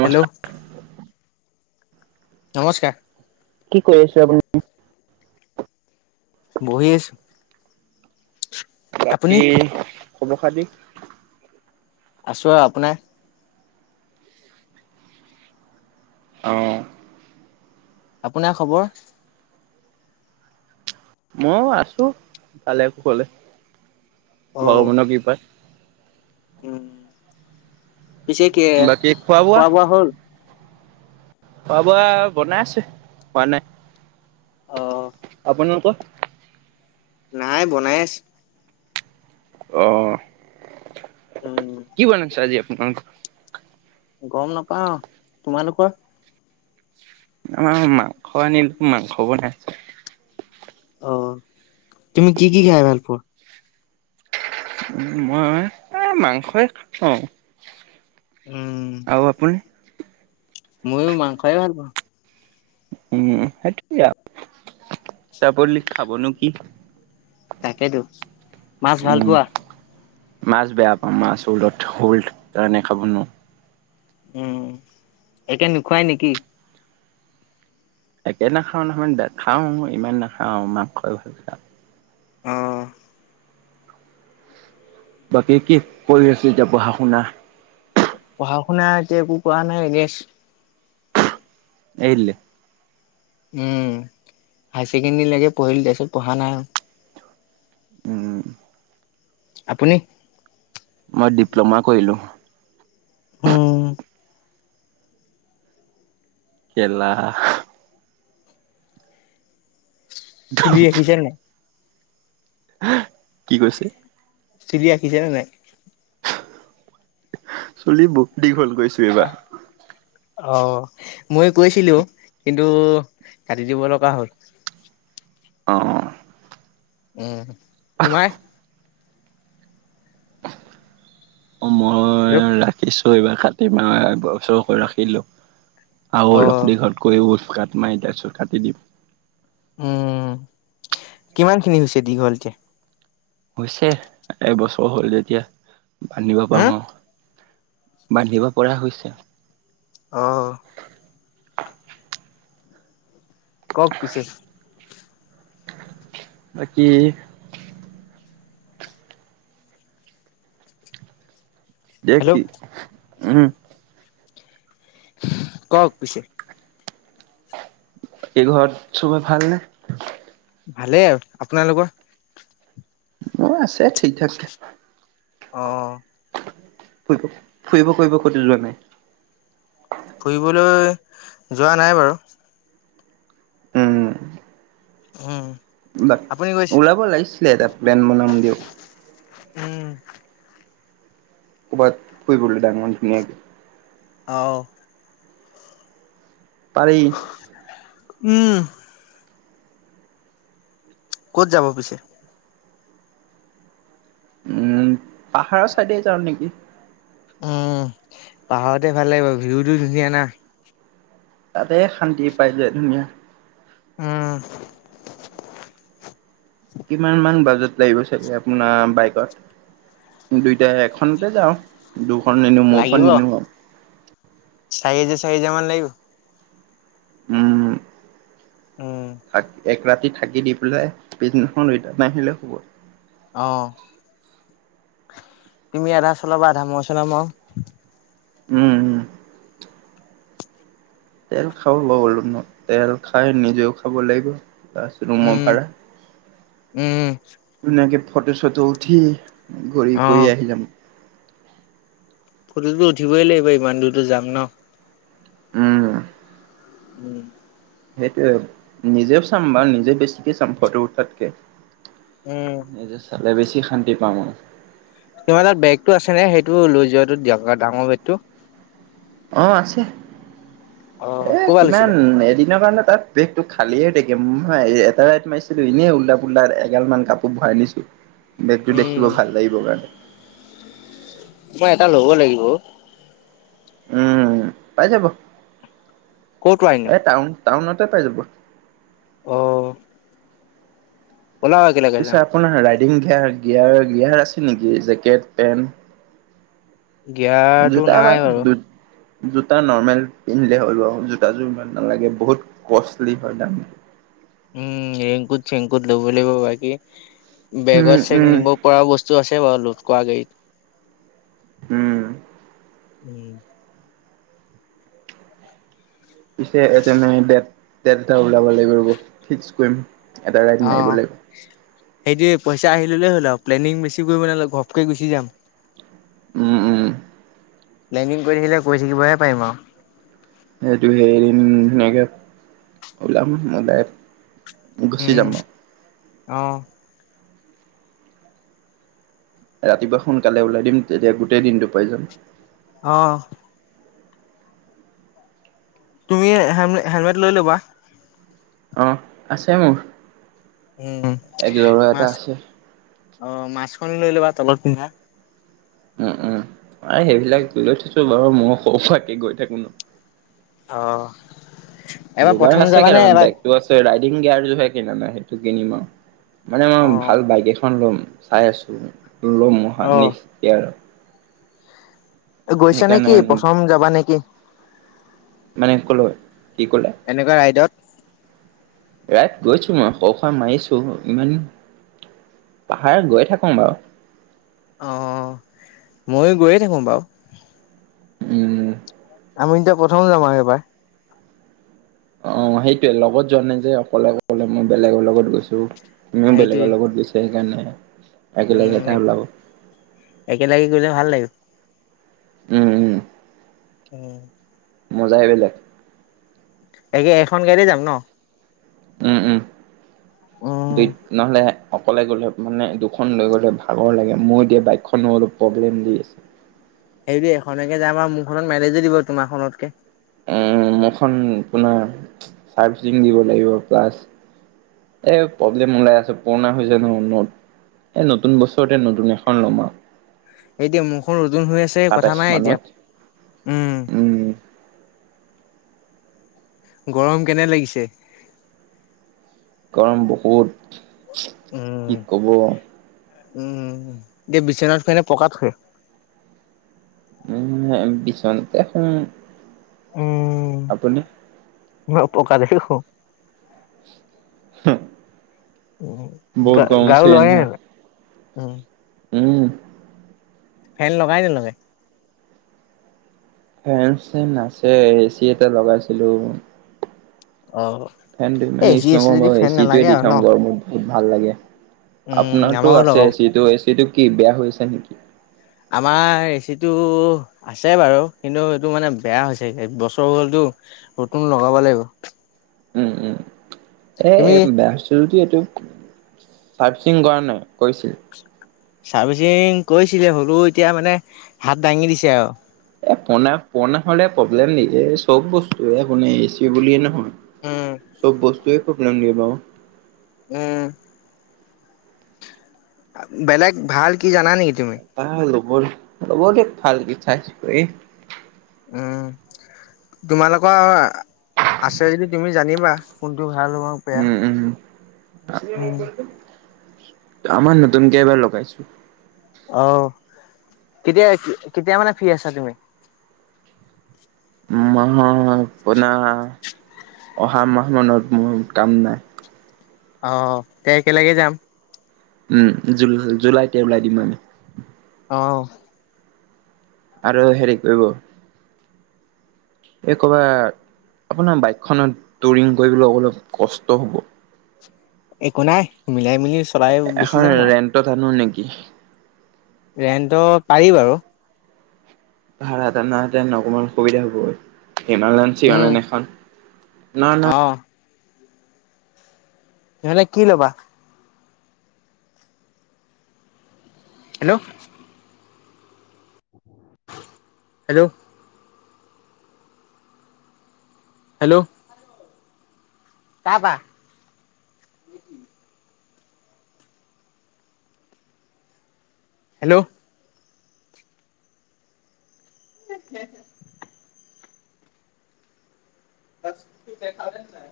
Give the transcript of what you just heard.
নমস্কাৰ। হেল্ল'- নমস্কাৰ। কি কৰি আছে আপুনি? বহিআছো। আপুনি? বাকী খবৰ খাতি। আছো আৰু আপোনাৰ? অ'। আপোনাৰ খবৰ? ময়ো আছো ভালে কুশলে। অ ভগৱানৰ কৃপাত। উম পিছে কি খোৱা বোৱা হ'ল? হ'ব আৰু বনাই আছে। হোৱা নাই। অ আপোনালোকৰ? নাই বনাই আছে। অ'। উম কি বনাইছে আজি আপোনালোকৰ? গম নাপাওঁ। তোমালোকৰ? আমাৰ মাংস আনিলো মাংস বনাইছো। অ' তুমি কি কি খাই ভাল পোৱা। উম মই এই মাংসই খাওঁ। উম। আৰু আপুনি? ময়ো মাংসই ভাল পাওঁ। উম সেইটোৱে আ। তাকেইটো মাছ ভাল উম। পোৱা? মাছ বেয়া পাওঁ মাছ শলত শ'ল কাৰণে খাব নোৱাৰো। উম একে নোখুৱাই নেকি? একে নাখাওঁ নহয় খাওঁ ইমান নাখাওঁ মাংসই ভাল পাওঁ। অ'হ। বাকী কি কৰি আছে এতিয়া পঢ়া শুনা? পঢ়া শুনা এতিয়া একো কৰাোৱা নাই এনে আছো। এৰি দিলে? উম হাই ছেকেণ্ডৰী লৈকে পঢ়িলো তাৰ পিছত পঢ়া নাই আৰু। উম। আপুনি? মই ডিপ্ল'মা কৰিলো। অ'। কে লা। চুলি ৰাখিছেনে নাই? কি কৈছে? চুলি ৰাখিছেনে নাই? চুলি বহুত দীঘল কৰিছোঁ এইবাৰ। অ' মই কৈছিলো কিন্তু কাটি দিব লগা হ'ল। অ'হ। উম তোমাৰ? মই ৰ। ৰাখিছো এইবাৰ কটিম আ এবছৰকৈ ৰাখিলো। আৰু অ', আপুনি ঘৰত কৰিব। কাটিম আ এতিয়া চব কাটি দিম। উম কিমান খিনি হৈছে দীঘল এতিয়া হৈছে এবছৰ হ'ল যেতিয়া। বান্ধিব হা? পাৰো আৰু। বান্ধিব পৰা হৈছে অ', কওক পিছে বাকী হেল্ল' দেখি উম কওক পিছে এইঘৰত চবে ভাল নে ভালেই আৰু আপোনালোকৰ অ আছে ঠিক আছে অ ফুৰিব ফুৰিব ফুৰিব কুতি যোৱা নাই ফুৰিবলৈ যোৱা নাই বাৰু উম বা আপুনি গৈছে? ওলাব লাগিছিলে এটা প্লেন বনাই দেও উম ক'ৰবাত শুই পৰিল ডাঙমান ধুনিয়াকে আহ পাৰি উম ক'ত যাব পিছে। উম পাহাৰৰ চাইডে যাওঁ নেকি। উম পাহাৰতে ভাল লাগিব ভিউটো ধুনীয়া না তাতে শান্তি পাই যায় ওম ওম। উম কিমান মান বাজত লাগিব চাগে আপোনাৰ বাইকত দুইটাাই এখনতে যাও। সন্নি নিম স্ নিম চাইনিজ চাই হেজাৰ মান লাগিব উম উম। তাক এক ৰাতি থাকি দি পেলাই পিছনেখন ৰিটাৰ্ণ আহিলে হব আহ তুমি আধা চলাবা আধা মই চলাম আৰু উম উম তেল খা ব ব'লো ন তেল খাই নিজেও খাব লাগিব। পছ ৰুমৰ উম, ভাড়া উম, ধুনাকে। ফটো চটো উঠি। ঘূৰি কৰি অ', আহি যাম। ফটোটো উঠিবই লাগিব ইমান দূৰৰতো যাম ন। উম উম সেইটোয়ে নিজেও চাম বা নিজে বেছিকে চাম ফটো উঠাতকে উম, এইয চালে বেছি কি শান্তি পাওঁ আৰু তোমাৰ তাত বেগতটো আছে নে সেইটো লৈ যোৱাটো দিয়ক আৰু ডাঙৰ বেগটো আহ আছে অ', এ ক'ৰ পৰা কিমান লৈছিলা? এদিনৰ কাৰণে তাত বেগটো খালিয়ে দেখে নাই এটা মাৰিছিলো এনেই উওল্লা পোল্লা এগাল মান কাপোৰ ভৰাই নিছো বেগটো উম, দেখিব ভাল লাগিব কাৰণে মই এটা ল'ব লাগিব উম পাই যাব কত আই নো এই টাউন টাউনতে পাই যাব আহ বলা এগে পিছে যাও আপোনাৰ ৰাইডিং গিয়াৰ গিয়াৰ গিয়াৰ আছে নেকি জেকেট পেণ্ট দিয়টো নাই বাৰু জোতা নৰ্মেল পিন্ধিলে হ'ল আৰু জোতাযোৰ ইমান নালাগে বহুত কষ্টলি হয় না উম ৰেংকুজ চেংকুত লব লাগিব বাকি উম, বেগত চেগ উম, নিব পৰা বস্তু আছে বাৰুল কোৱা গেই উম উম পিছে তেনে দেত দেত এটা ওলাব লাগিব ৰ'ব ফিক্স কৰিম এটা গাড়ত মাৰিব অ', লাগিব সেইটোৱে পইচা আহি ল'লেই হ'ল আৰু প্লেনিং বেছি কৰিব নালাগে ঘপকৈ গুচি যাম উম উম প্লেলিং কৰি থাকিলে কৰি থাকিবহে পাৰিম আৰু সেইটো সেই এদিন ধুনীয়াকে ওলাম মজাই গুচি যাম আহ ৰাতিপুৱা সোনকালে ওলাই দিম তেতিয়া গোটেই দিনটো পাই যাম আহ তুমি হেলমেট লৈ ল'বা অ আছে মোৰ উম। একজৰা এটা মাস্ক আছে অ মাছখন লৈ ল'বা তলত পিন্ধা উম উম অ সেইবিলাক ত লৈ থৈছু মই সৌফাকে গৈ থাকো ন অ', এবাৰ যোগাৰ প্ৰথম আছে যাবা নে কেইটামান এবাৰ বেগতটো আছে ৰাই গাৰ জোহে কেনা নাই সেইটো কিনিম আৰু মানে মই অ', ভাল বাইক এখন লম। চাই আছো। লম অ', [unintelligible] গৈছা সেইকাৰণে নেকি প্ৰথম যাবা নেকি? মানে কলৈ? এনেকুৱা ৰাইডত? ৰাইড গৈছো মই [unintelligible] মাৰিছো ইমান পাহাৰত গৈ থাকো বাৰু। অ' ময়ো গৈয়ে থাকো বাৰু। উম। আমি এতিয়া প্ৰথম যাম আৰু এইবাৰ। অ' সেইটোৱে লগত যোৱা নাই যে অকলে অকলে মই বেলেগৰ লগত গৈছো। তুমিও সেইটোৱে বেলেগৰ লগত গৈছা সেইকাৰণে। একেলগে উম এটা ওলাব একেলগে গলে ভাল লাগে। উম উম। উম। মজা আহিব বেলেগ। একে এখন গাড়ীতে যাম ন? উম উম। দু উম। নহলে অকলে গ'লে মানে দুখন লৈ গ'লে ভাগৰ লাগে মোৰ এতিয়া বাইকখনো অলপ প্ৰব্লেম দি আছে। হেৰি এখননেকে যাম আৰু মোৰখনত মিলেজো দিব তোমাৰখনতকে। উ মোৰখন আপোনাৰ চাৰ্ভিচিং দিব লাগিব প্লাচ এই প্ৰব্লেম ওলাই আছে পুৰণা হৈছে ন ন এই নতুন বছৰতে নতুন এখন ল'ম আৰু। এতিয়া মোৰখন নতুন হৈ আছে কথা সাতাইশ নাই মানত এতিয়া উম। উম গৰম কেনে লাগিছে? গৰম বহুত। উম কি কব উম এতিয়া বিচনাত শুৱে নে পকাত শুৱে? উম বিছনাতে শুম। উম আপুনি? মই পকাতে‌ শু হ উ গাৰু লয় নে নলয়? উ উম ফেন লগাই নে নলগাই ফেন চেন আছে এ চি এটা লগাইছিলো অ ফেনটো এ ইমান এচি ইউজ আছে নকৰোঁ যদি বাৰু এ ফেন চিয়ে নালাগে দি আৰু ন থওঁ গৰমূ ভাল লাগে। উম আপনাৰটো আমাৰো আছে লগাওক এ চি টো হৈ সেইটো কি বেয়া হৈ হৈছে নেকি। আমাৰ এচিটো আছে বাৰু কিন্তু এইটো মানে বেয়া হৈছে বছৰ হ'লতো নতুন লগাব লাগিব। উম উম এ তুমি বেয়া হৈছে যদিও এইট চাৰ্ভিসিং কৰান নাই কৈছে। চাৰ্ভিচিং কৈছিলে, হলেও এতিয়া মানে হাত দাঙি দিছে আৰু। এ পোনে পৰনা হ'লে প্ৰব্লেম ন এই চব বস্তুয়েই এই বুলি এচি বুলিয়ে নহয়। উম। কিহত প্ৰব্লম দিয়ে বাও। উম। বেলেগ ভাল কি জা না নেকি তুমি। ব'ল ল'ব দিয়ক ফাল পিঠাইছ কৰি। উম, তোমালোকৰ আছে যদি তুমি জানিবা কোনটো ভাল পাওঁ পেয়া। আ। আমাৰ নতুনকে এবাৰ লগাইছো। আহ, কেতিয়া আহিছিল, কেতিয়া মানে ফি আছা তুমি। মাহত আপোনাৰ অহা মাহ মানত মোৰ কাম নাই। অ, তে একেলগে যাম। উম জুল জুলাইতে ওলাই দিম আমি। অ। আৰু হেৰি কৰিব। এই ক'বাৰ আপোনাৰ বাইকখনত টোৰিং কৰিবলৈ অলপ কষ্ট হ'ব। একো নাই মিলাই মিলি চলাই গুচি এখন যাম ৰেন্টত আনো নেকি [inaudible] ৰেণ্টৰ পাৰি বাৰু। ভাড়াত আনাহতেন অকণমান অসুবিধা হ'ব উম, [unintelligible] এখন না না অ'। ইঁহতক কি ল'বা। হেল্ল'। হেল্ল'। হেল্ল'। কাপা। হেল্ল'। [inaudible] তছ তে খাল নাই।